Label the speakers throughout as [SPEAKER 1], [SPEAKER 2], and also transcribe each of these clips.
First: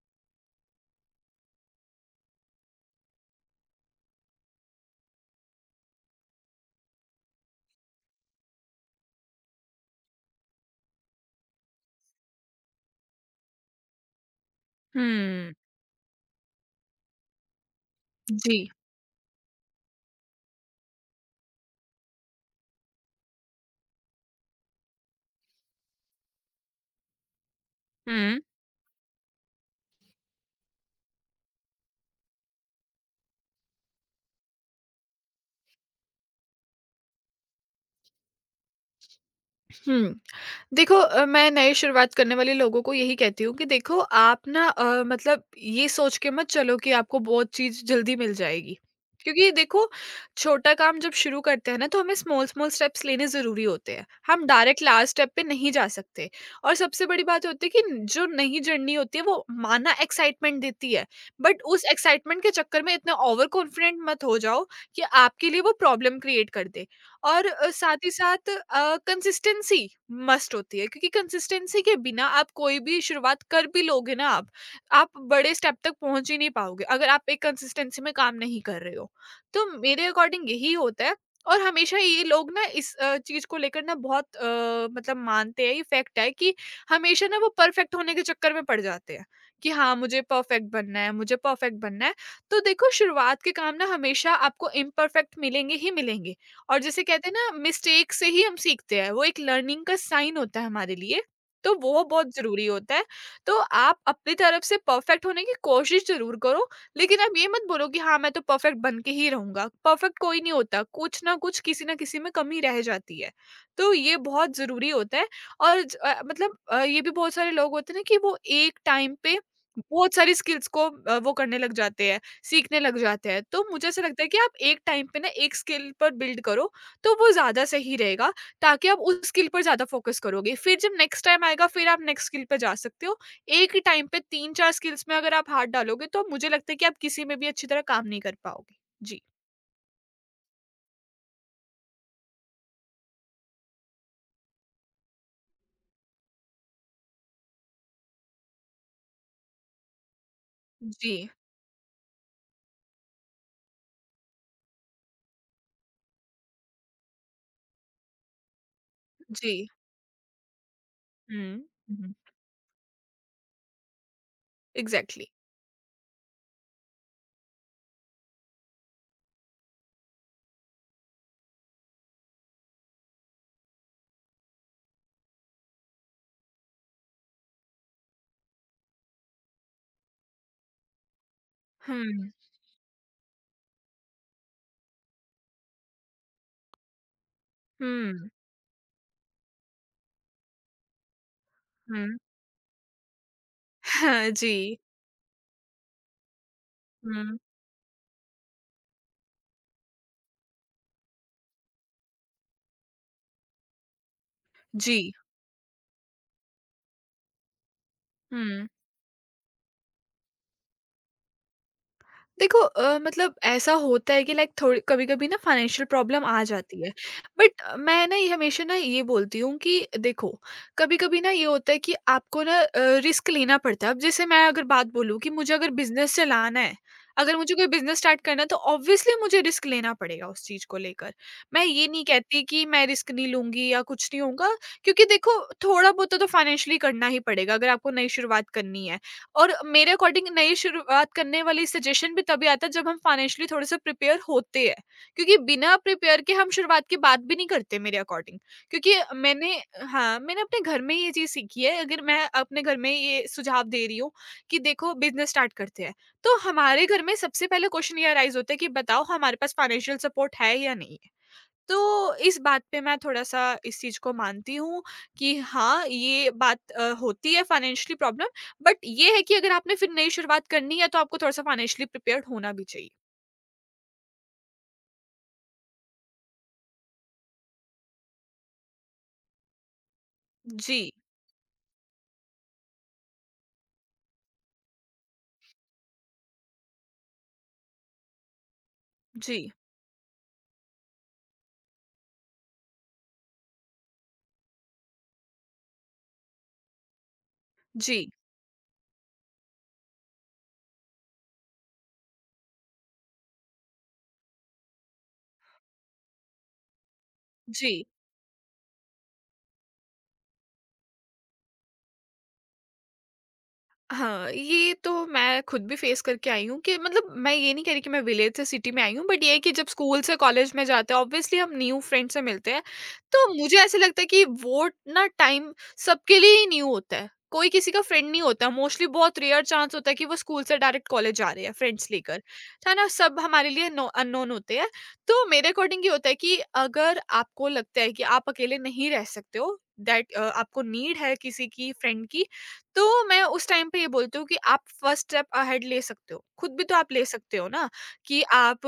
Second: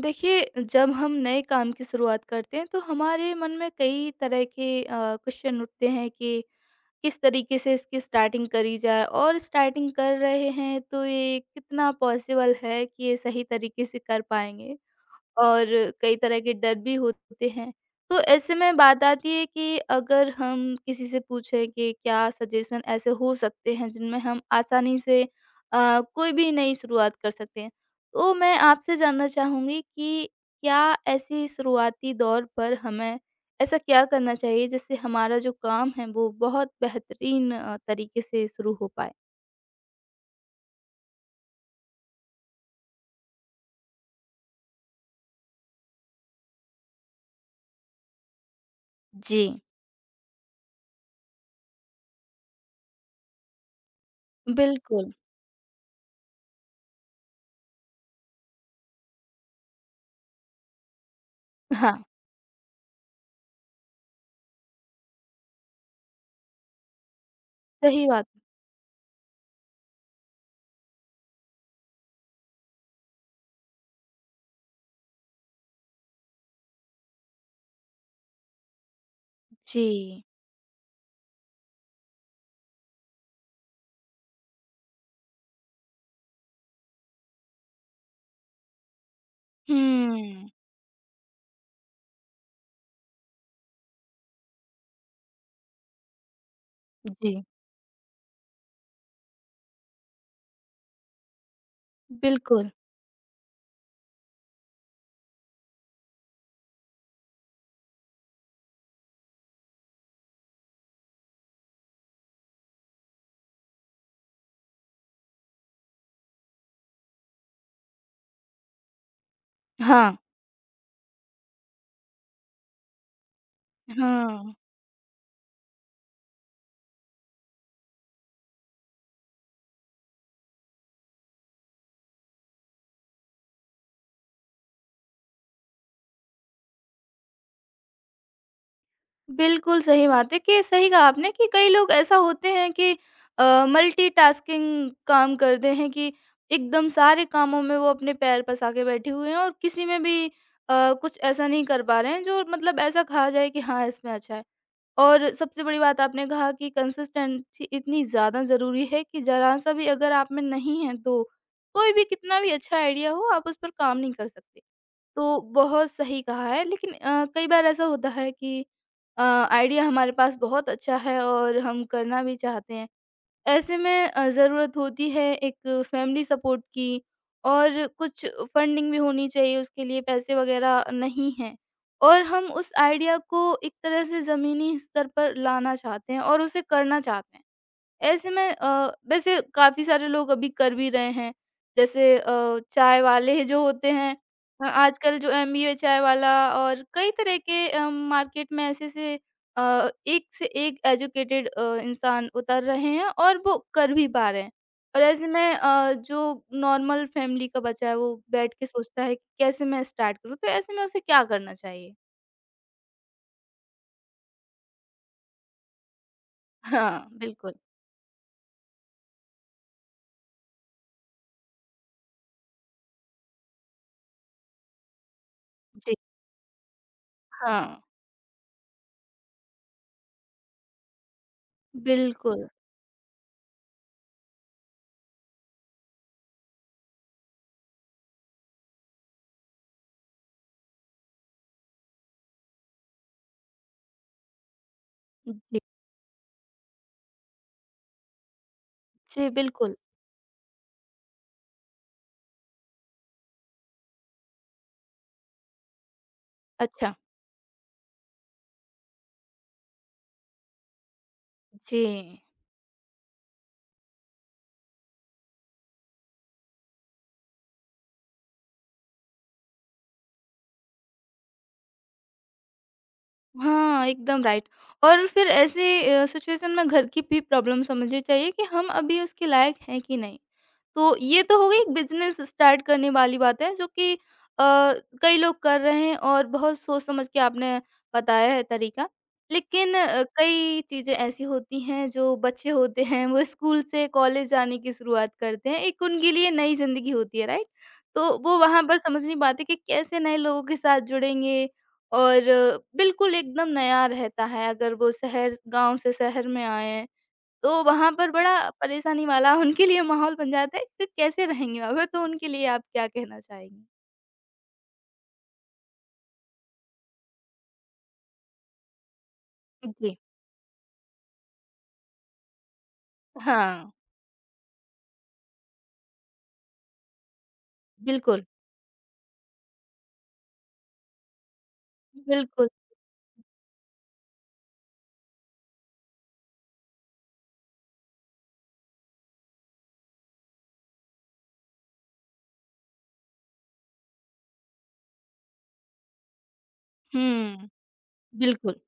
[SPEAKER 1] देखिए, जब हम नए काम की शुरुआत करते हैं तो हमारे मन में कई तरह के क्वेश्चन उठते हैं कि किस तरीके से इसकी स्टार्टिंग करी जाए और स्टार्टिंग कर रहे हैं तो ये कितना पॉसिबल है कि ये सही तरीके से कर पाएँगे?
[SPEAKER 2] हुँ।
[SPEAKER 1] और कई तरह के डर भी होते हैं। तो ऐसे
[SPEAKER 2] जी।
[SPEAKER 1] में बात आती है कि अगर हम किसी से पूछें कि क्या सजेशन ऐसे हो सकते हैं जिनमें हम आसानी से कोई भी नई शुरुआत कर सकते हैं। तो
[SPEAKER 2] हुँ।
[SPEAKER 1] मैं आपसे जानना चाहूँगी कि क्या ऐसी शुरुआती दौर पर हमें ऐसा क्या करना चाहिए जिससे हमारा जो काम है वो बहुत बेहतरीन तरीके से शुरू हो पाए?
[SPEAKER 2] हुँ। देखो मैं नए शुरुआत करने वाले लोगों को यही कहती हूँ कि देखो आप ना मतलब ये सोच के मत चलो कि आपको बहुत चीज़ जल्दी मिल जाएगी।
[SPEAKER 1] जी,
[SPEAKER 2] क्योंकि देखो छोटा काम जब शुरू करते हैं ना तो हमें स्मॉल-स्मॉल स्टेप्स लेने ज़रूरी होते हैं। हम डायरेक्ट लार्ज
[SPEAKER 1] बिल्कुल।
[SPEAKER 2] स्टेप पे नहीं जा सकते। और सबसे बड़ी बात होती है कि जो नई जर्नी होती है वो माना एक्साइटमेंट देती है। बट उस
[SPEAKER 1] हाँ,
[SPEAKER 2] एक्साइटमेंट के चक्कर में इतना ओवर कॉन्फिडेंट मत हो जाओ कि आपके लिए वो प्रॉब्लम क्रिएट कर दे। और साथ
[SPEAKER 1] सही
[SPEAKER 2] ही
[SPEAKER 1] बात। है।
[SPEAKER 2] साथ कंसिस्टेंसी मस्ट होती है क्योंकि कंसिस्टेंसी के बिना आप कोई भी शुरुआत कर भी लोगे ना आप बड़े स्टेप तक पहुंच ही नहीं पाओगे अगर आप एक कंसिस्टेंसी में काम नहीं कर रहे हो तो
[SPEAKER 1] जी।
[SPEAKER 2] मेरे अकॉर्डिंग यही होता है। और हमेशा ये लोग ना इस चीज को लेकर ना बहुत मतलब मानते हैं ये फैक्ट है कि हमेशा ना वो परफेक्ट होने के चक्कर में पड़ जाते हैं कि हाँ मुझे
[SPEAKER 1] हुँ,
[SPEAKER 2] परफेक्ट बनना है मुझे परफेक्ट बनना है। तो देखो शुरुआत के काम ना हमेशा आपको इम्परफेक्ट मिलेंगे ही मिलेंगे। और जैसे कहते हैं
[SPEAKER 1] जी।
[SPEAKER 2] ना मिस्टेक से ही हम सीखते हैं वो एक लर्निंग का साइन होता है हमारे लिए। तो वो बहुत जरूरी
[SPEAKER 1] बिल्कुल,
[SPEAKER 2] होता है। तो आप अपनी तरफ से परफेक्ट होने की कोशिश जरूर करो लेकिन आप ये मत बोलो कि हाँ मैं तो परफेक्ट बन के ही रहूंगा। परफेक्ट कोई नहीं होता कुछ ना कुछ किसी ना किसी में कमी रह जाती है। तो ये बहुत जरूरी होता है। और मतलब ये भी बहुत सारे लोग होते हैं ना कि वो एक टाइम पे बहुत
[SPEAKER 1] हाँ।
[SPEAKER 2] सारी स्किल्स को वो करने लग जाते हैं सीखने लग जाते हैं। तो मुझे ऐसा लगता है कि
[SPEAKER 1] हाँ,
[SPEAKER 2] आप एक टाइम पे ना एक स्किल पर बिल्ड करो, तो वो ज़्यादा सही रहेगा ताकि आप उस स्किल पर ज़्यादा फ़ोकस करोगे। फिर जब नेक्स्ट टाइम आएगा फिर आप नेक्स्ट स्किल पे जा सकते हो। एक ही टाइम पे 3-4 स्किल्स में अगर आप हाथ डालोगे तो मुझे लगता है कि आप किसी में भी अच्छी तरह काम नहीं कर पाओगे। जी।
[SPEAKER 1] बिल्कुल सही बात है कि सही कहा आपने कि कई लोग ऐसा होते हैं कि मल्टीटास्किंग काम करते हैं कि एकदम सारे कामों में वो अपने पैर पसा के बैठे हुए हैं और किसी में भी कुछ
[SPEAKER 2] जी,
[SPEAKER 1] ऐसा नहीं कर पा रहे हैं जो मतलब ऐसा कहा जाए कि हाँ, इसमें अच्छा है। और सबसे बड़ी बात आपने कहा कि कंसिस्टेंसी इतनी ज़्यादा ज़रूरी है कि
[SPEAKER 2] जी।
[SPEAKER 1] ज़रा-सा भी अगर आप में नहीं है तो
[SPEAKER 2] हुँ,
[SPEAKER 1] कोई भी
[SPEAKER 2] हुँ।
[SPEAKER 1] कितना भी अच्छा आइडिया हो आप उस पर काम नहीं कर सकते।
[SPEAKER 2] एग्ज़ैक्टली।
[SPEAKER 1] तो बहुत सही कहा है लेकिन कई बार ऐसा होता है कि आइडिया हमारे पास बहुत अच्छा है और हम करना भी चाहते हैं। ऐसे में ज़रूरत होती है एक फैमिली सपोर्ट की और कुछ फंडिंग भी होनी चाहिए उसके लिए पैसे वगैरह नहीं हैं। और
[SPEAKER 2] हुँ,
[SPEAKER 1] हम उस आइडिया को एक तरह से ज़मीनी स्तर पर लाना चाहते हैं और उसे करना चाहते हैं।
[SPEAKER 2] हुँ,
[SPEAKER 1] ऐसे में वैसे काफ़ी सारे लोग अभी कर भी रहे हैं। जैसे
[SPEAKER 2] हुँ।
[SPEAKER 1] चाय वाले जो होते हैं
[SPEAKER 2] जी,
[SPEAKER 1] आजकल जो एमबीए चाय वाला और कई तरह
[SPEAKER 2] हुँ,
[SPEAKER 1] के मार्केट में ऐसे-ऐसे एक से एक एजुकेटेड इंसान उतर रहे हैं और वो कर भी पा रहे हैं। और
[SPEAKER 2] जी,
[SPEAKER 1] ऐसे में जो नॉर्मल फैमिली का बच्चा है वो बैठ के
[SPEAKER 2] हुँ।
[SPEAKER 1] सोचता है कि कैसे मैं स्टार्ट करूँ? तो ऐसे में उसे क्या करना चाहिए?
[SPEAKER 2] देखो मतलब ऐसा होता है कि लाइक थोड़ी कभी-कभी ना फाइनेंशियल प्रॉब्लम आ जाती है।
[SPEAKER 1] हाँ, बिल्कुल।
[SPEAKER 2] बट मैं ना ये हमेशा ना ये बोलती हूँ कि देखो, कभी-कभी ना ये होता है कि आपको ना रिस्क लेना पड़ता है। अब जैसे मैं अगर बात बोलूँ कि मुझे अगर
[SPEAKER 1] जी,
[SPEAKER 2] बिज़नेस चलाना है, अगर मुझे कोई
[SPEAKER 1] हाँ,
[SPEAKER 2] बिज़नेस स्टार्ट करना है तो ऑब्वियसली मुझे रिस्क लेना पड़ेगा उस चीज़ को लेकर। मैं ये नहीं कहती
[SPEAKER 1] बिल्कुल।
[SPEAKER 2] कि मैं रिस्क नहीं लूँगी या कुछ नहीं होगा क्योंकि देखो थोड़ा बहुत तो फाइनेंशियली करना ही पड़ेगा अगर आपको नई शुरुआत करनी है। और मेरे अकॉर्डिंग नई शुरुआत करने वाली सजेशन भी तभी आता है जब हम फाइनेंशियली थोड़े से प्रिपेयर होते हैं क्योंकि
[SPEAKER 1] जी,
[SPEAKER 2] बिना प्रिपेयर के हम शुरुआत की बात भी नहीं करते मेरे अकॉर्डिंग। क्योंकि
[SPEAKER 1] जी,
[SPEAKER 2] मैंने
[SPEAKER 1] बिल्कुल।
[SPEAKER 2] हाँ मैंने अपने घर में ये चीज़ सीखी है अगर मैं अपने घर में ये सुझाव दे रही हूँ कि देखो बिजनेस स्टार्ट करते हैं तो हमारे
[SPEAKER 1] अच्छा।
[SPEAKER 2] घर में सबसे पहले क्वेश्चन ये अराइज होता है कि बताओ हमारे पास फाइनेंशियल सपोर्ट है या नहीं।
[SPEAKER 1] जी।
[SPEAKER 2] तो इस बात पे मैं थोड़ा-सा इस चीज़ को मानती हूँ कि हाँ, ये बात होती है फाइनेंशियली प्रॉब्लम। बट ये है कि अगर आपने फिर नई शुरुआत करनी है तो आपको थोड़ा-सा फाइनेंशियली प्रिपेयर्ड होना भी चाहिए।
[SPEAKER 1] हाँ, एकदम राइट और फिर ऐसे सिचुएशन में घर की भी प्रॉब्लम समझनी चाहिए कि हम अभी उसके लायक हैं कि नहीं।
[SPEAKER 2] जी,
[SPEAKER 1] तो ये तो हो गई बिज़नेस स्टार्ट करने वाली बातें जो कि अ, कई लोग कर रहे हैं और बहुत सोच समझ के आपने बताया है तरीका।
[SPEAKER 2] जी,
[SPEAKER 1] लेकिन कई चीज़ें ऐसी होती हैं जो बच्चे होते हैं वो स्कूल से कॉलेज जाने की शुरुआत करते हैं, एक उनके लिए नई ज़िंदगी होती है, राइट?
[SPEAKER 2] जी,
[SPEAKER 1] तो वो वहाँ पर समझ नहीं पाते कि कैसे नए लोगों के साथ जुड़ेंगे और बिल्कुल एकदम नया रहता है अगर वो शहर गाँव से शहर में आए हैं। तो
[SPEAKER 2] जी।
[SPEAKER 1] वहाँ पर बड़ा परेशानी वाला उनके लिए माहौल बन जाता है कि कैसे रहेंगे वहाँ पे, तो उनके लिए आप क्या कहना चाहेंगी?
[SPEAKER 2] हाँ, ये तो मैं खुद भी फेस करके आई हूँ कि मतलब मैं ये नहीं कह रही कि मैं विलेज से सिटी में आई हूँ, बट ये है कि जब
[SPEAKER 1] जी।
[SPEAKER 2] स्कूल से कॉलेज में जाते हैं, ऑब्वियसली हम न्यू फ्रेंड से मिलते हैं, तो मुझे
[SPEAKER 1] हाँ,
[SPEAKER 2] ऐसा लगता है कि वो ना टाइम सबके लिए ही न्यू होता है। कोई किसी का फ्रेंड नहीं
[SPEAKER 1] बिल्कुल,
[SPEAKER 2] होता, मोस्टली बहुत रेयर चांस होता है कि वो स्कूल से डायरेक्ट कॉलेज जा रहे हैं फ्रेंड्स लेकर,
[SPEAKER 1] बिल्कुल।
[SPEAKER 2] है ना? सब हमारे लिए नो अननोन होते हैं। तो मेरे अकॉर्डिंग ये होता है कि अगर आपको लगता है कि आप अकेले नहीं रह सकते हो, दैट आपको नीड है किसी की फ्रेंड की, तो मैं उस टाइम पे ये बोलती हूँ कि आप फर्स्ट स्टेप अहेड ले सकते हो खुद भी तो आप ले सकते
[SPEAKER 1] हुँ,
[SPEAKER 2] हो ना कि
[SPEAKER 1] बिल्कुल।
[SPEAKER 2] आप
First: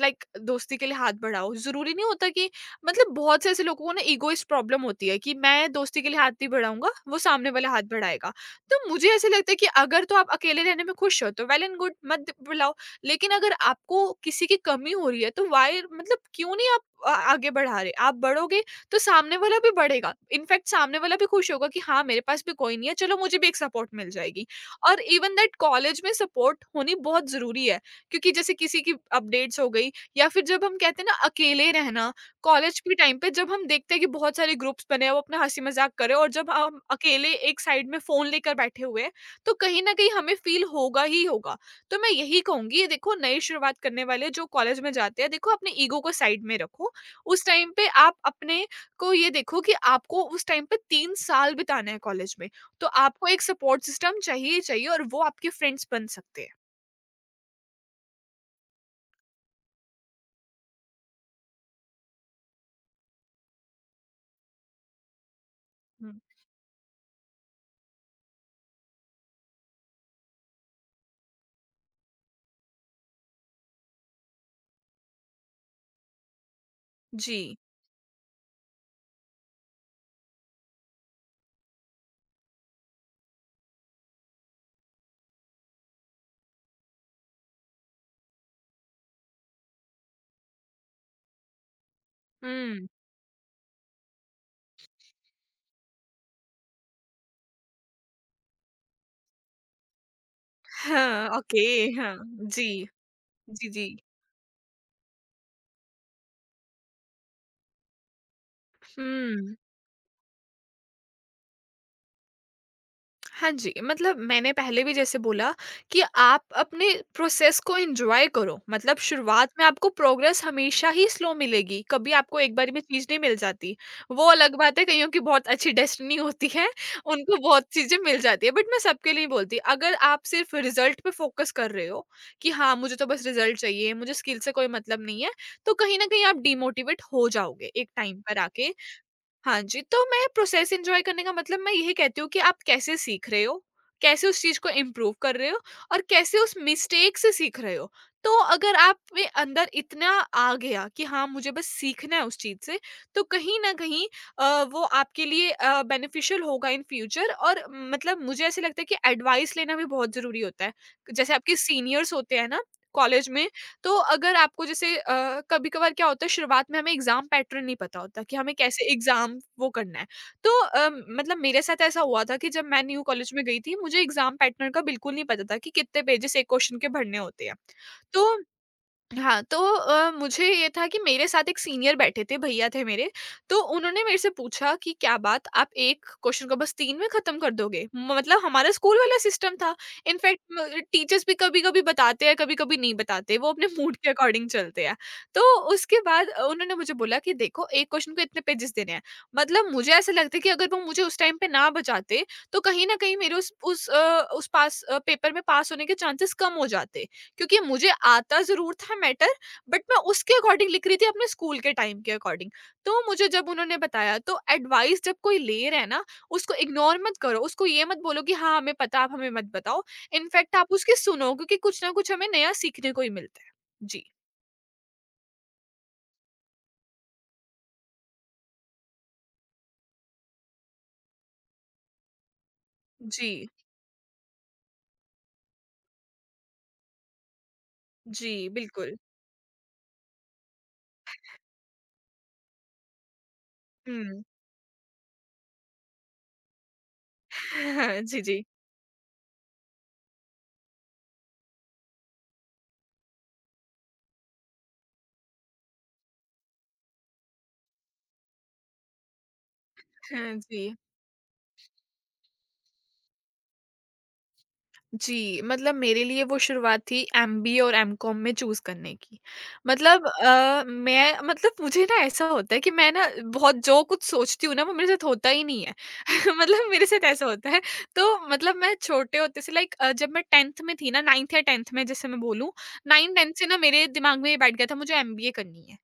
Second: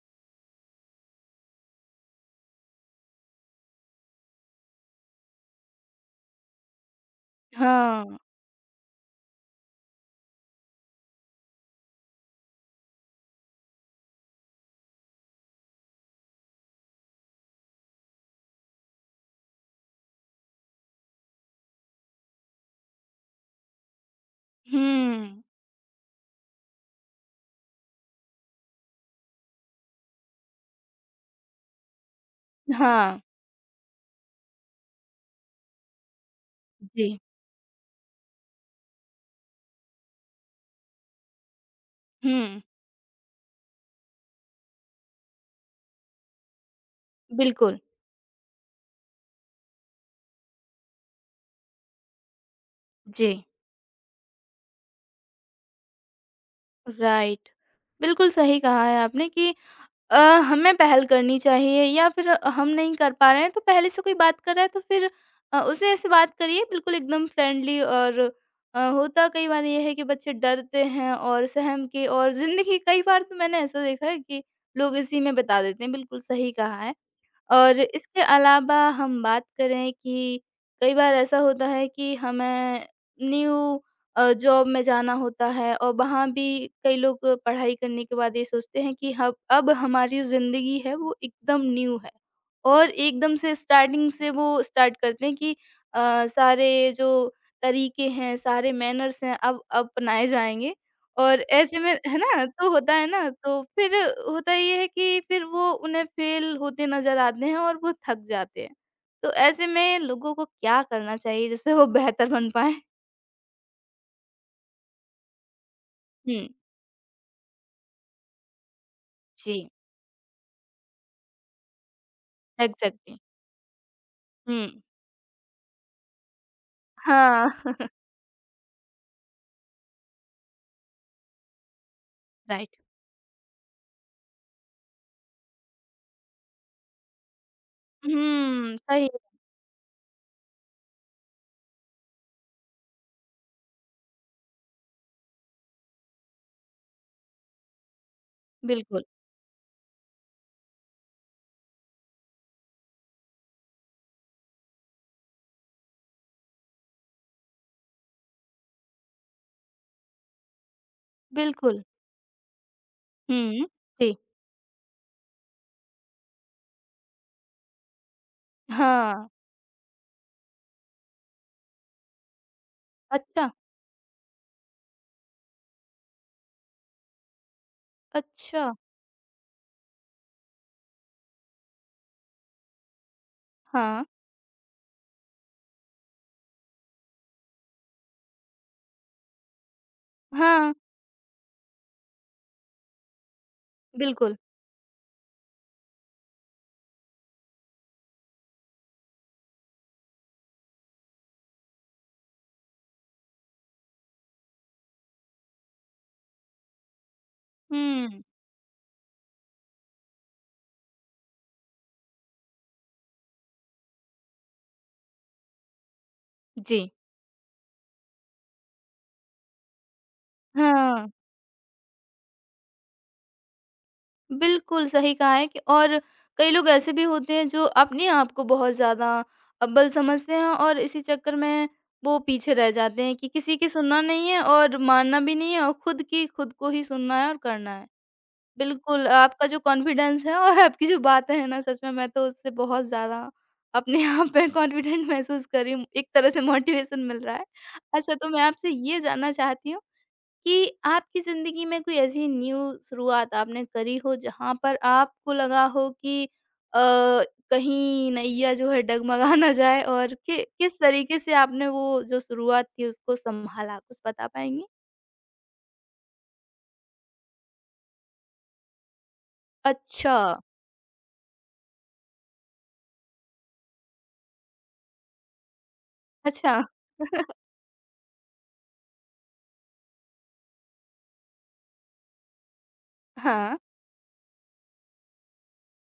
[SPEAKER 2] लाइक दोस्ती के लिए हाथ बढ़ाओ जरूरी नहीं होता कि मतलब बहुत से ऐसे लोगों को ना ईगोइस्ट प्रॉब्लम होती है कि मैं दोस्ती के लिए हाथ नहीं बढ़ाऊंगा वो सामने वाला हाथ
[SPEAKER 1] हाँ,
[SPEAKER 2] बढ़ाएगा। तो मुझे ऐसे लगता है कि अगर तो आप अकेले रहने में खुश हो तो वेल एंड गुड मत बुलाओ लेकिन अगर आपको किसी की कमी हो रही है तो वायर मतलब क्यों नहीं आप आगे बढ़ा रहे आप बढ़ोगे तो सामने वाला भी बढ़ेगा। इनफैक्ट सामने वाला भी खुश होगा कि हाँ मेरे पास भी कोई नहीं है चलो मुझे भी एक सपोर्ट मिल जाएगी। और इवन
[SPEAKER 1] हुँ,
[SPEAKER 2] दैट कॉलेज में सपोर्ट होनी बहुत जरूरी है क्योंकि जैसे किसी की अपडेट्स हो गई या फिर जब हम कहते हैं ना अकेले रहना कॉलेज के टाइम
[SPEAKER 1] हाँ,
[SPEAKER 2] पे जब हम देखते हैं कि बहुत सारे ग्रुप्स बने हैं वो अपना हंसी मजाक करे और जब हम
[SPEAKER 1] जी,
[SPEAKER 2] अकेले एक साइड में फोन लेकर बैठे हुए हैं तो कहीं ना कहीं हमें फील होगा ही होगा। तो मैं यही
[SPEAKER 1] हुँ,
[SPEAKER 2] कहूंगी ये देखो नई शुरुआत करने वाले जो कॉलेज में जाते हैं देखो अपने ईगो को साइड में रखो। उस टाइम
[SPEAKER 1] बिल्कुल,
[SPEAKER 2] पे आप अपने को ये देखो कि आपको उस टाइम पे 3 साल बिताना है कॉलेज में, तो आपको
[SPEAKER 1] जी,
[SPEAKER 2] एक सपोर्ट सिस्टम चाहिए ही चाहिए और वो आपके फ्रेंड्स बन सकते हैं।
[SPEAKER 1] राइट। बिल्कुल सही कहा है आपने कि अ, हमें पहल करनी चाहिए या फिर हम नहीं कर पा रहे हैं, तो पहले से कोई बात कर रहा है तो फिर उससे ऐसे
[SPEAKER 2] हुँ,
[SPEAKER 1] बात करिए बिल्कुल एकदम फ्रेंडली और होता कई बार ये है कि बच्चे डरते हैं और सहम के और ज़िंदगी कई बार तो मैंने ऐसा देखा है कि लोग इसी में बता देते हैं, बिल्कुल सही कहा है।
[SPEAKER 2] जी।
[SPEAKER 1] और इसके अलावा हम बात करें कि कई बार ऐसा होता है कि हमें न्यू जॉब में जाना होता है और वहाँ भी कई लोग पढ़ाई करने के बाद ये सोचते हैं कि हम अब हमारी ज़िंदगी है वो एकदम न्यू है
[SPEAKER 2] हुँ,
[SPEAKER 1] और एकदम से स्टार्टिंग से वो स्टार्ट करते हैं कि सारे जो तरीके हैं सारे मैनर्स हैं अब अपनाए जाएँगे
[SPEAKER 2] हाँ,
[SPEAKER 1] और
[SPEAKER 2] ओके,
[SPEAKER 1] ऐसे में
[SPEAKER 2] हाँ,
[SPEAKER 1] है ना, तो
[SPEAKER 2] जी।
[SPEAKER 1] होता है ना, तो
[SPEAKER 2] जी,
[SPEAKER 1] फिर
[SPEAKER 2] जी।
[SPEAKER 1] होता ये है कि फिर वो उन्हें फेल होते नज़र आते हैं और वो थक जाते हैं। तो
[SPEAKER 2] हुँ।
[SPEAKER 1] ऐसे में लोगों को क्या करना चाहिए जिससे वो बेहतर बन पाएँ?
[SPEAKER 2] हाँ जी, मतलब मैंने पहले भी जैसे बोला कि
[SPEAKER 1] हुँ,
[SPEAKER 2] आप अपने प्रोसेस को एन्जॉय करो। मतलब शुरुआत में
[SPEAKER 1] जी,
[SPEAKER 2] आपको प्रोग्रेस हमेशा ही स्लो मिलेगी, कभी आपको एक बारी में चीज़
[SPEAKER 1] एग्ज़ैक्टली।
[SPEAKER 2] नहीं मिल जाती। वो अलग बात
[SPEAKER 1] हुँ,
[SPEAKER 2] है कईयों की बहुत अच्छी डेस्टिनी होती है, उनको
[SPEAKER 1] हाँ,
[SPEAKER 2] बहुत चीज़ें मिल जाती है, बट मैं सबके लिए नहीं बोलती। अगर आप सिर्फ़ रिज़ल्ट पे फ़ोकस कर रहे हो कि हाँ,
[SPEAKER 1] राइट।
[SPEAKER 2] मुझे तो बस रिज़ल्ट चाहिए, मुझे स्किल से कोई मतलब नहीं है, तो कहीं न कहीं आप डिमोटिवेट हो जाओगे एक टाइम पर आके।
[SPEAKER 1] हुँ, सही,
[SPEAKER 2] हाँ जी, तो मैं प्रोसेस एन्जॉय करने का मतलब मैं यही कहती हूँ कि आप कैसे सीख रहे हो, कैसे उस चीज़ को इम्प्रूव कर रहे हो और कैसे उस मिस्टेक से सीख रहे हो। तो अगर आप
[SPEAKER 1] बिल्कुल,
[SPEAKER 2] में अंदर इतना आ गया कि हाँ, मुझे बस सीखना है उस चीज़ से, तो कहीं न कहीं वो आपके लिए बेनिफिशियल होगा इन फ्यूचर। और मतलब मुझे ऐसा लगता है कि एडवाइस लेना भी बहुत ज़रूरी होता है। जैसे आपके
[SPEAKER 1] बिल्कुल।
[SPEAKER 2] सीनियर्स होते हैं ना कॉलेज में
[SPEAKER 1] हुँ,
[SPEAKER 2] तो
[SPEAKER 1] जी,
[SPEAKER 2] अगर आपको जैसे कभी-कभार क्या होता है शुरुआत में हमें एग्ज़ाम पैटर्न नहीं पता होता कि हमें कैसे
[SPEAKER 1] हाँ,
[SPEAKER 2] एग्ज़ाम वो करना है। तो मतलब मेरे साथ ऐसा हुआ था कि जब मैं न्यू कॉलेज में
[SPEAKER 1] अच्छा,
[SPEAKER 2] गई थी मुझे एग्ज़ाम पैटर्न का बिल्कुल नहीं पता था कि कितने पेजेज़ एक क्वेश्चन के भरने होते हैं। तो
[SPEAKER 1] अच्छा,
[SPEAKER 2] हाँ, तो मुझे ये था कि मेरे साथ एक सीनियर बैठे थे, भैया थे मेरे, तो उन्होंने
[SPEAKER 1] हाँ,
[SPEAKER 2] मेरे से पूछा कि, "क्या बात, आप एक क्वेश्चन को बस 3 में ख़त्म कर दोगे?" मतलब हमारा स्कूल वाला सिस्टम था। इनफैक्ट म
[SPEAKER 1] हाँ,
[SPEAKER 2] टीचर्स भी कभी-कभी बताते हैं, कभी-कभी नहीं बताते, वो अपने मूड के
[SPEAKER 1] बिल्कुल।
[SPEAKER 2] अकॉर्डिंग चलते हैं। तो उसके बाद उन्होंने मुझे बोला कि, "देखो, एक क्वेश्चन को इतने पेजेज़ देने हैं।" मतलब मुझे ऐसा लगता है कि अगर वो मुझे उस टाइम पे ना बचाते, तो कहीं न कहीं मेरे उस पेपर में पास होने के चांसेस कम हो जाते। क्योंकि मुझे
[SPEAKER 1] हुँ,
[SPEAKER 2] आता ज़रूर था मैटर बट मैं उसके अकॉर्डिंग लिख रही थी अपने स्कूल के टाइम के अकॉर्डिंग। तो मुझे जब उन्होंने बताया तो एडवाइस जब कोई ले रहा है ना, उसको
[SPEAKER 1] जी,
[SPEAKER 2] इग्नोर मत करो, उसको ये मत बोलो कि हाँ, हमें पता आप हमें मत बताओ। इनफैक्ट आप उसकी
[SPEAKER 1] हाँ।
[SPEAKER 2] सुनो क्योंकि कुछ ना कुछ हमें नया सीखने को ही मिलता है। जी,
[SPEAKER 1] बिल्कुल, सही कहा है कि और कई लोग ऐसे भी होते हैं जो अपने आप को बहुत ज़्यादा अव्वल समझते हैं और इसी चक्कर में वो पीछे रह जाते हैं कि
[SPEAKER 2] जी,
[SPEAKER 1] किसी की सुनना नहीं है और मानना भी नहीं है और खुद की खुद को ही सुनना है और करना है।
[SPEAKER 2] जी, बिल्कुल।
[SPEAKER 1] बिल्कुल, आपका जो कॉन्फिडेंस है और आपकी जो बातें हैं ना सच में मैं तो उससे बहुत ज़्यादा अपने
[SPEAKER 2] हुँ।
[SPEAKER 1] आप में कॉन्फिडेंट महसूस कर रही हूँ। एक तरह से मोटिवेशन मिल रहा है। अच्छा
[SPEAKER 2] जी,
[SPEAKER 1] तो
[SPEAKER 2] जी।
[SPEAKER 1] मैं आपसे ये जानना चाहती हूँ कि आपकी ज़िंदगी में कोई ऐसी न्यू शुरुआत आपने करी हो जहाँ पर आपको लगा हो कि अ, कहीं नैया जो है डगमगा ना जाए और
[SPEAKER 2] हाँ
[SPEAKER 1] कि
[SPEAKER 2] जी।
[SPEAKER 1] किस तरीके से आपने वो जो शुरुआत थी उसको सँभाला? कुछ बता पाएँगी?
[SPEAKER 2] जी, मतलब मेरे लिए वो शुरुआत थी एमबीए और एमकॉम में चूज़ करने की। मतलब
[SPEAKER 1] अच्छा,
[SPEAKER 2] अ, मैं मतलब मुझे ना ऐसा होता है कि मैं ना बहुत जो कुछ सोचती हूँ ना, वो मेरे साथ होता ही नहीं है।
[SPEAKER 1] अच्छा।
[SPEAKER 2] मतलब मेरे साथ ऐसा होता है, तो मतलब मैं छोटे होते से लाइक जब मैं 10th में थी ना 9th या 10th में जैसे मैं बोलूँ, 9-10th से
[SPEAKER 1] हाँ,
[SPEAKER 2] ना मेरे दिमाग में ये बैठ गया था मुझे एमबीए करनी है।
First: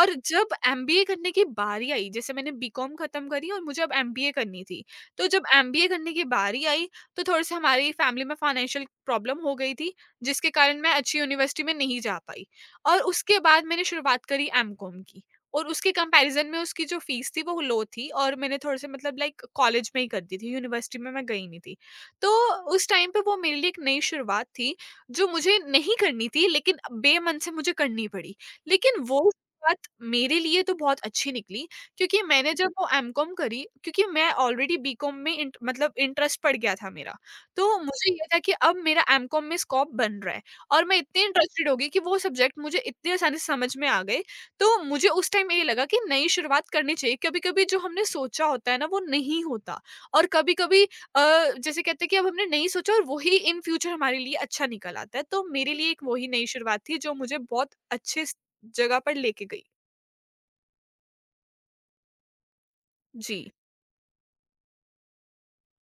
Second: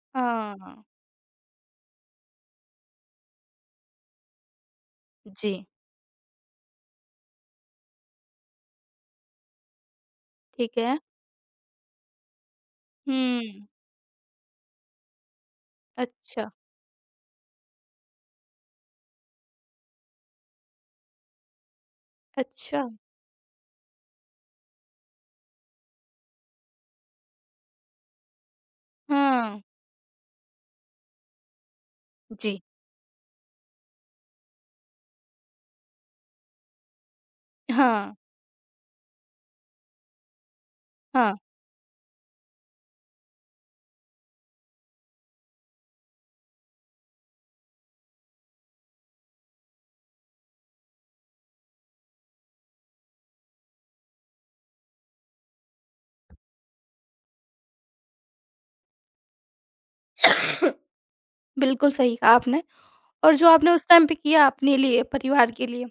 [SPEAKER 2] और जब
[SPEAKER 1] हाँ।
[SPEAKER 2] एमबीए करने की बारी आई, जैसे मैंने बीकॉम खत्म करी और मुझे अब एमबीए करनी थी। तो जब
[SPEAKER 1] जी,
[SPEAKER 2] एमबीए करने की बारी आई तो थोड़ी-सी हमारी फैमिली में फाइनेंशियल प्रॉब्लम हो गई थी, जिसके
[SPEAKER 1] ठीक
[SPEAKER 2] कारण मैं
[SPEAKER 1] है।
[SPEAKER 2] अच्छी यूनिवर्सिटी में नहीं जा पाई। और उसके बाद
[SPEAKER 1] हुँ,
[SPEAKER 2] मैंने शुरुआत करी एमकॉम की, और उसके कंपैरिज़न
[SPEAKER 1] अच्छा,
[SPEAKER 2] में उसकी जो फ़ीस थी वो लो थी, और मैंने थोड़े-से मतलब लाइक कॉलेज में ही कर दी थी, यूनिवर्सिटी में मैं गई नहीं थी। तो
[SPEAKER 1] अच्छा।
[SPEAKER 2] उस टाइम पे वो मेरे लिए एक नई शुरुआत थी, जो मुझे नहीं करनी थी लेकिन बेमन से मुझे करनी पड़ी। लेकिन वो
[SPEAKER 1] हाँ,
[SPEAKER 2] शुरुआत मेरे लिए तो बहुत अच्छी निकली, क्योंकि मैंने
[SPEAKER 1] जी।
[SPEAKER 2] जब वो एमकॉम करी, क्योंकि मैं ऑलरेडी बीकॉम में इंटरेस्ट पड़ गया था मेरा। तो मुझे
[SPEAKER 1] हाँ,
[SPEAKER 2] ये था कि अब मेरा एमकॉम में स्कोप बन रहा है, और मैं इतनी
[SPEAKER 1] हाँ।
[SPEAKER 2] इंटरेस्टेड हो गई कि वो सब्जेक्ट मुझे इतनी आसानी से समझ में आ गए। तो मुझे उस टाइम ये लगा कि नई शुरुआत करनी चाहिए। कभी कभी जो हमने सोचा होता है ना, वो नहीं होता, और कभी कभी जैसे कहते हैं कि अब हमने नहीं सोचा और वही इन फ्यूचर हमारे लिए अच्छा निकल आता है। तो मेरे लिए एक वही नई शुरुआत थी जो मुझे बहुत अच्छे जगह पर लेके गई।
[SPEAKER 1] बिल्कुल सही कहा आपने और जो
[SPEAKER 2] जी।
[SPEAKER 1] आपने उस टाइम पे किया अपने लिए, परिवार के लिए।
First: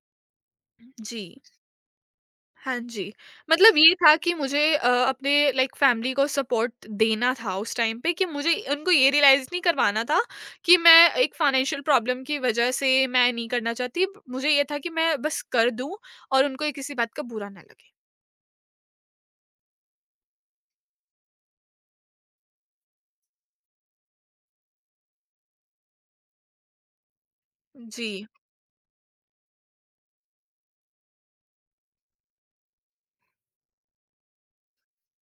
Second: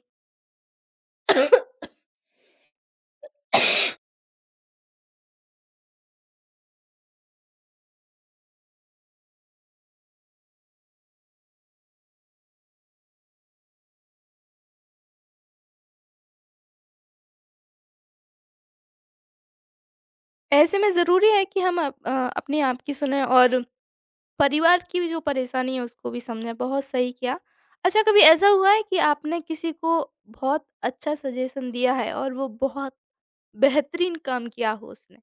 [SPEAKER 2] जी। हाँ जी, मतलब ये था कि मुझे अपने लाइक फैमिली को सपोर्ट देना था उस टाइम पे, कि मुझे उनको ये रियलाइज़ नहीं करवाना था कि मैं एक फाइनेंशियल प्रॉब्लम की वजह से मैं नहीं करना चाहती। मुझे ये था कि मैं बस कर दूँ और उनको ये किसी बात का बुरा ना लगे।
[SPEAKER 1] ऐसे में ज़रूरी है कि हम अपने आप की सुनें और परिवार की भी जो परेशानी है उसको भी समझें, बहुत सही किया। अच्छा
[SPEAKER 2] जी।
[SPEAKER 1] कभी ऐसा हुआ है कि आपने किसी को बहुत अच्छा सजेशन दिया है और वो बहुत बेहतरीन काम किया हो उसने?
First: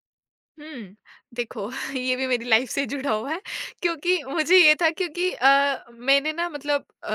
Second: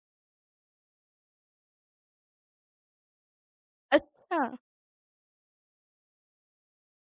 [SPEAKER 2] हुँ। देखो, ये भी मेरी लाइफ़ से जुड़ा हुआ है, क्योंकि
[SPEAKER 1] अच्छा।
[SPEAKER 2] मुझे ये था, क्योंकि मैंने ना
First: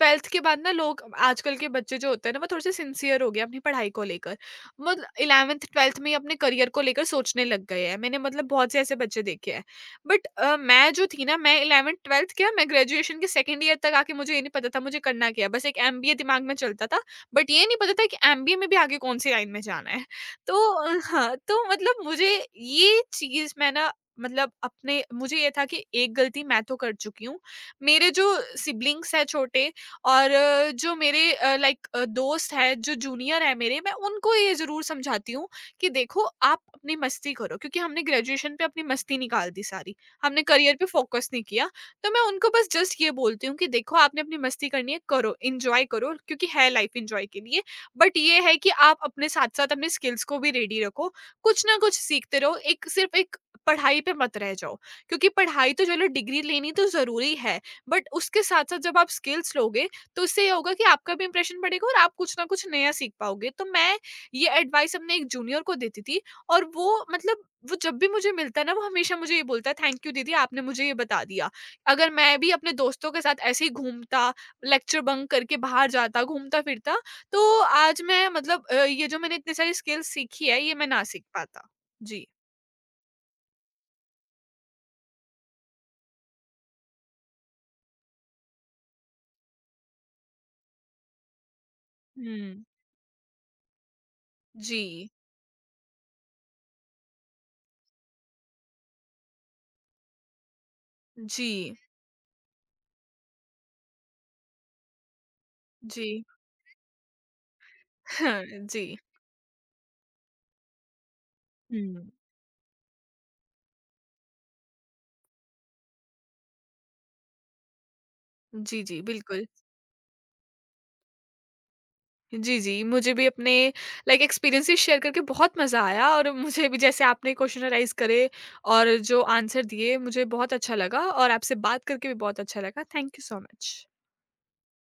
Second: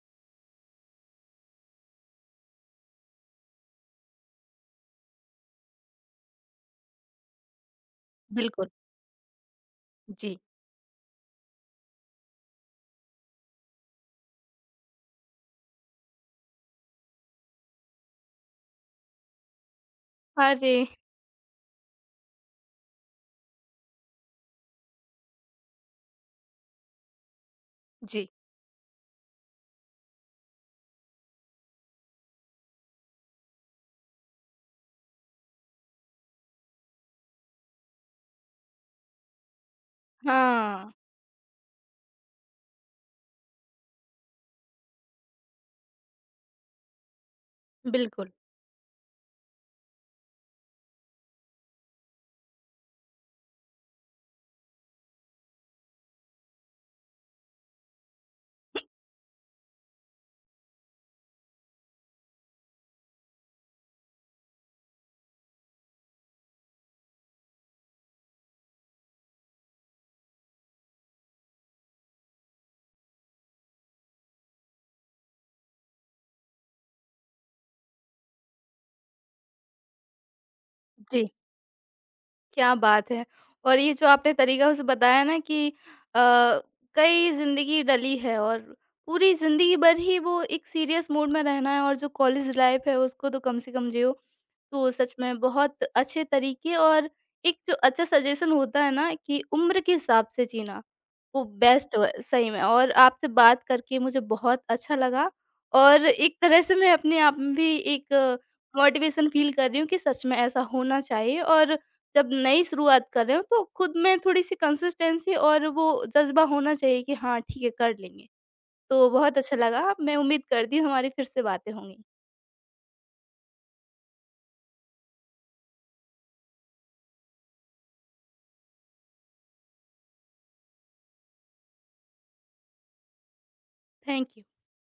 [SPEAKER 2] 12th के बाद ना लोग, आजकल के बच्चे जो होते हैं ना, वो थोड़े-से सिंसियर हो गए अपनी पढ़ाई को लेकर। मतलब 11th-12th में ही अपने करियर को लेकर सोचने लग गए हैं। मैंने मतलब
[SPEAKER 1] बिल्कुल,
[SPEAKER 2] बहुत से ऐसे बच्चे देखे हैं। बट
[SPEAKER 1] जी।
[SPEAKER 2] मैं जो थी ना, मैं 11th-12th क्या, मैं ग्रेजुएशन के 2nd ईयर तक आके मुझे ये नहीं पता था मुझे करना क्या है। बस एक एमबीए दिमाग में चलता था। बट ये नहीं पता था कि एमबीए में भी आगे कौन-सी लाइन में जाना है। तो
[SPEAKER 1] अरे!
[SPEAKER 2] हाँ, तो मतलब मुझे ये चीज़ मैं ना, मतलब अपने मुझे ये था कि एक गलती मैं तो कर चुकी हूँ। मेरे जो
[SPEAKER 1] जी।
[SPEAKER 2] सिब्लिंग्स हैं छोटे, और जो मेरे दोस्त हैं, जो जूनियर हैं मेरे, मैं उनको ये ज़रूर समझाती हूँ कि देखो, आप अपनी मस्ती करो, क्योंकि हमने ग्रेजुएशन पे अपनी मस्ती निकाल दी सारी। हमने करियर पे
[SPEAKER 1] हाँ।
[SPEAKER 2] फ़ोकस नहीं किया। तो मैं उनको बस जस्ट ये बोलती हूँ कि देखो, आपने अपनी मस्ती करनी है, करो, एन्जॉय करो, क्योंकि है लाइफ़ एन्जॉय के लिए। बट
[SPEAKER 1] बिल्कुल,
[SPEAKER 2] ये है कि आप अपने साथ-साथ अपने स्किल्स को भी रेडी रखो, कुछ ना कुछ सीखते रहो, एक सिर्फ़ एक पढ़ाई पे मत रह जाओ। क्योंकि पढ़ाई तो चलो, डिग्री लेनी तो ज़रूरी है, बट उसके साथ-साथ जब आप स्किल्स लोगे, तो इससे ये होगा कि आपका भी इंप्रेशन बढ़ेगा और आप कुछ ना कुछ नया सीख पाओगे। तो मैं ये एडवाइस अपने एक जूनियर को देती थी, और वो मतलब, वो जब भी मुझे मिलता है ना, वो हमेशा मुझे ये बोलता है, "थैंक यू दीदी, आपने मुझे ये बता दिया। अगर मैं भी अपने दोस्तों के साथ ऐसे ही घूमता, लेक्चर बंक करके बाहर जाता, घूमता-फिरता, तो आज मैं मतलब ये जो मैंने इतनी सारी स्किल्स सीखी है, ये मैं ना
[SPEAKER 1] जी।
[SPEAKER 2] सीख पाता।" जी।
[SPEAKER 1] क्या बात है! और ये जो आपने तरीका उस बताया ना कि कई ज़िंदगी डली है और पूरी ज़िंदगी भर ही वो एक सीरियस मूड में रहना है और जो कॉलेज
[SPEAKER 2] हुँ।
[SPEAKER 1] लाइफ़ है उसको तो कम से कम जियो।
[SPEAKER 2] जी।
[SPEAKER 1] तो सच में बहुत अच्छे तरीके और एक जो अच्छा सजेशन होता है ना कि उम्र के हिसाब से जीना, वो
[SPEAKER 2] जी।
[SPEAKER 1] बेस्ट व सही में और आपसे बात करके मुझे बहुत अच्छा लगा और
[SPEAKER 2] जी।
[SPEAKER 1] एक तरह से मैं अपने आप में भी एक
[SPEAKER 2] जी।
[SPEAKER 1] मोटिवेशन फ़ील कर रही हूँ कि सच में ऐसा होना चाहिए और
[SPEAKER 2] हुँ।
[SPEAKER 1] जब नई शुरुआत कर रहे हो तो खुद में थोड़ी-सी कंसिस्टेंसी और वो जज़्बा होना चाहिए कि हाँ, ठीक है, कर लेंगे।
[SPEAKER 2] जी, जी,
[SPEAKER 1] तो बहुत
[SPEAKER 2] बिल्कुल।
[SPEAKER 1] अच्छा लगा, मैं उम्मीद करती हूँ हमारी फिर से बातें होंगी।
[SPEAKER 2] जी, जी, मुझे भी अपने लाइक एक्सपीरियंसेस शेयर करके बहुत मज़ा आया, और मुझे भी, जैसे आपने क्वेश्चनराइज़ करे और जो आंसर दिए, मुझे बहुत अच्छा लगा, और आपसे बात करके भी बहुत अच्छा लगा। Thank you so much.
[SPEAKER 1] Thank you.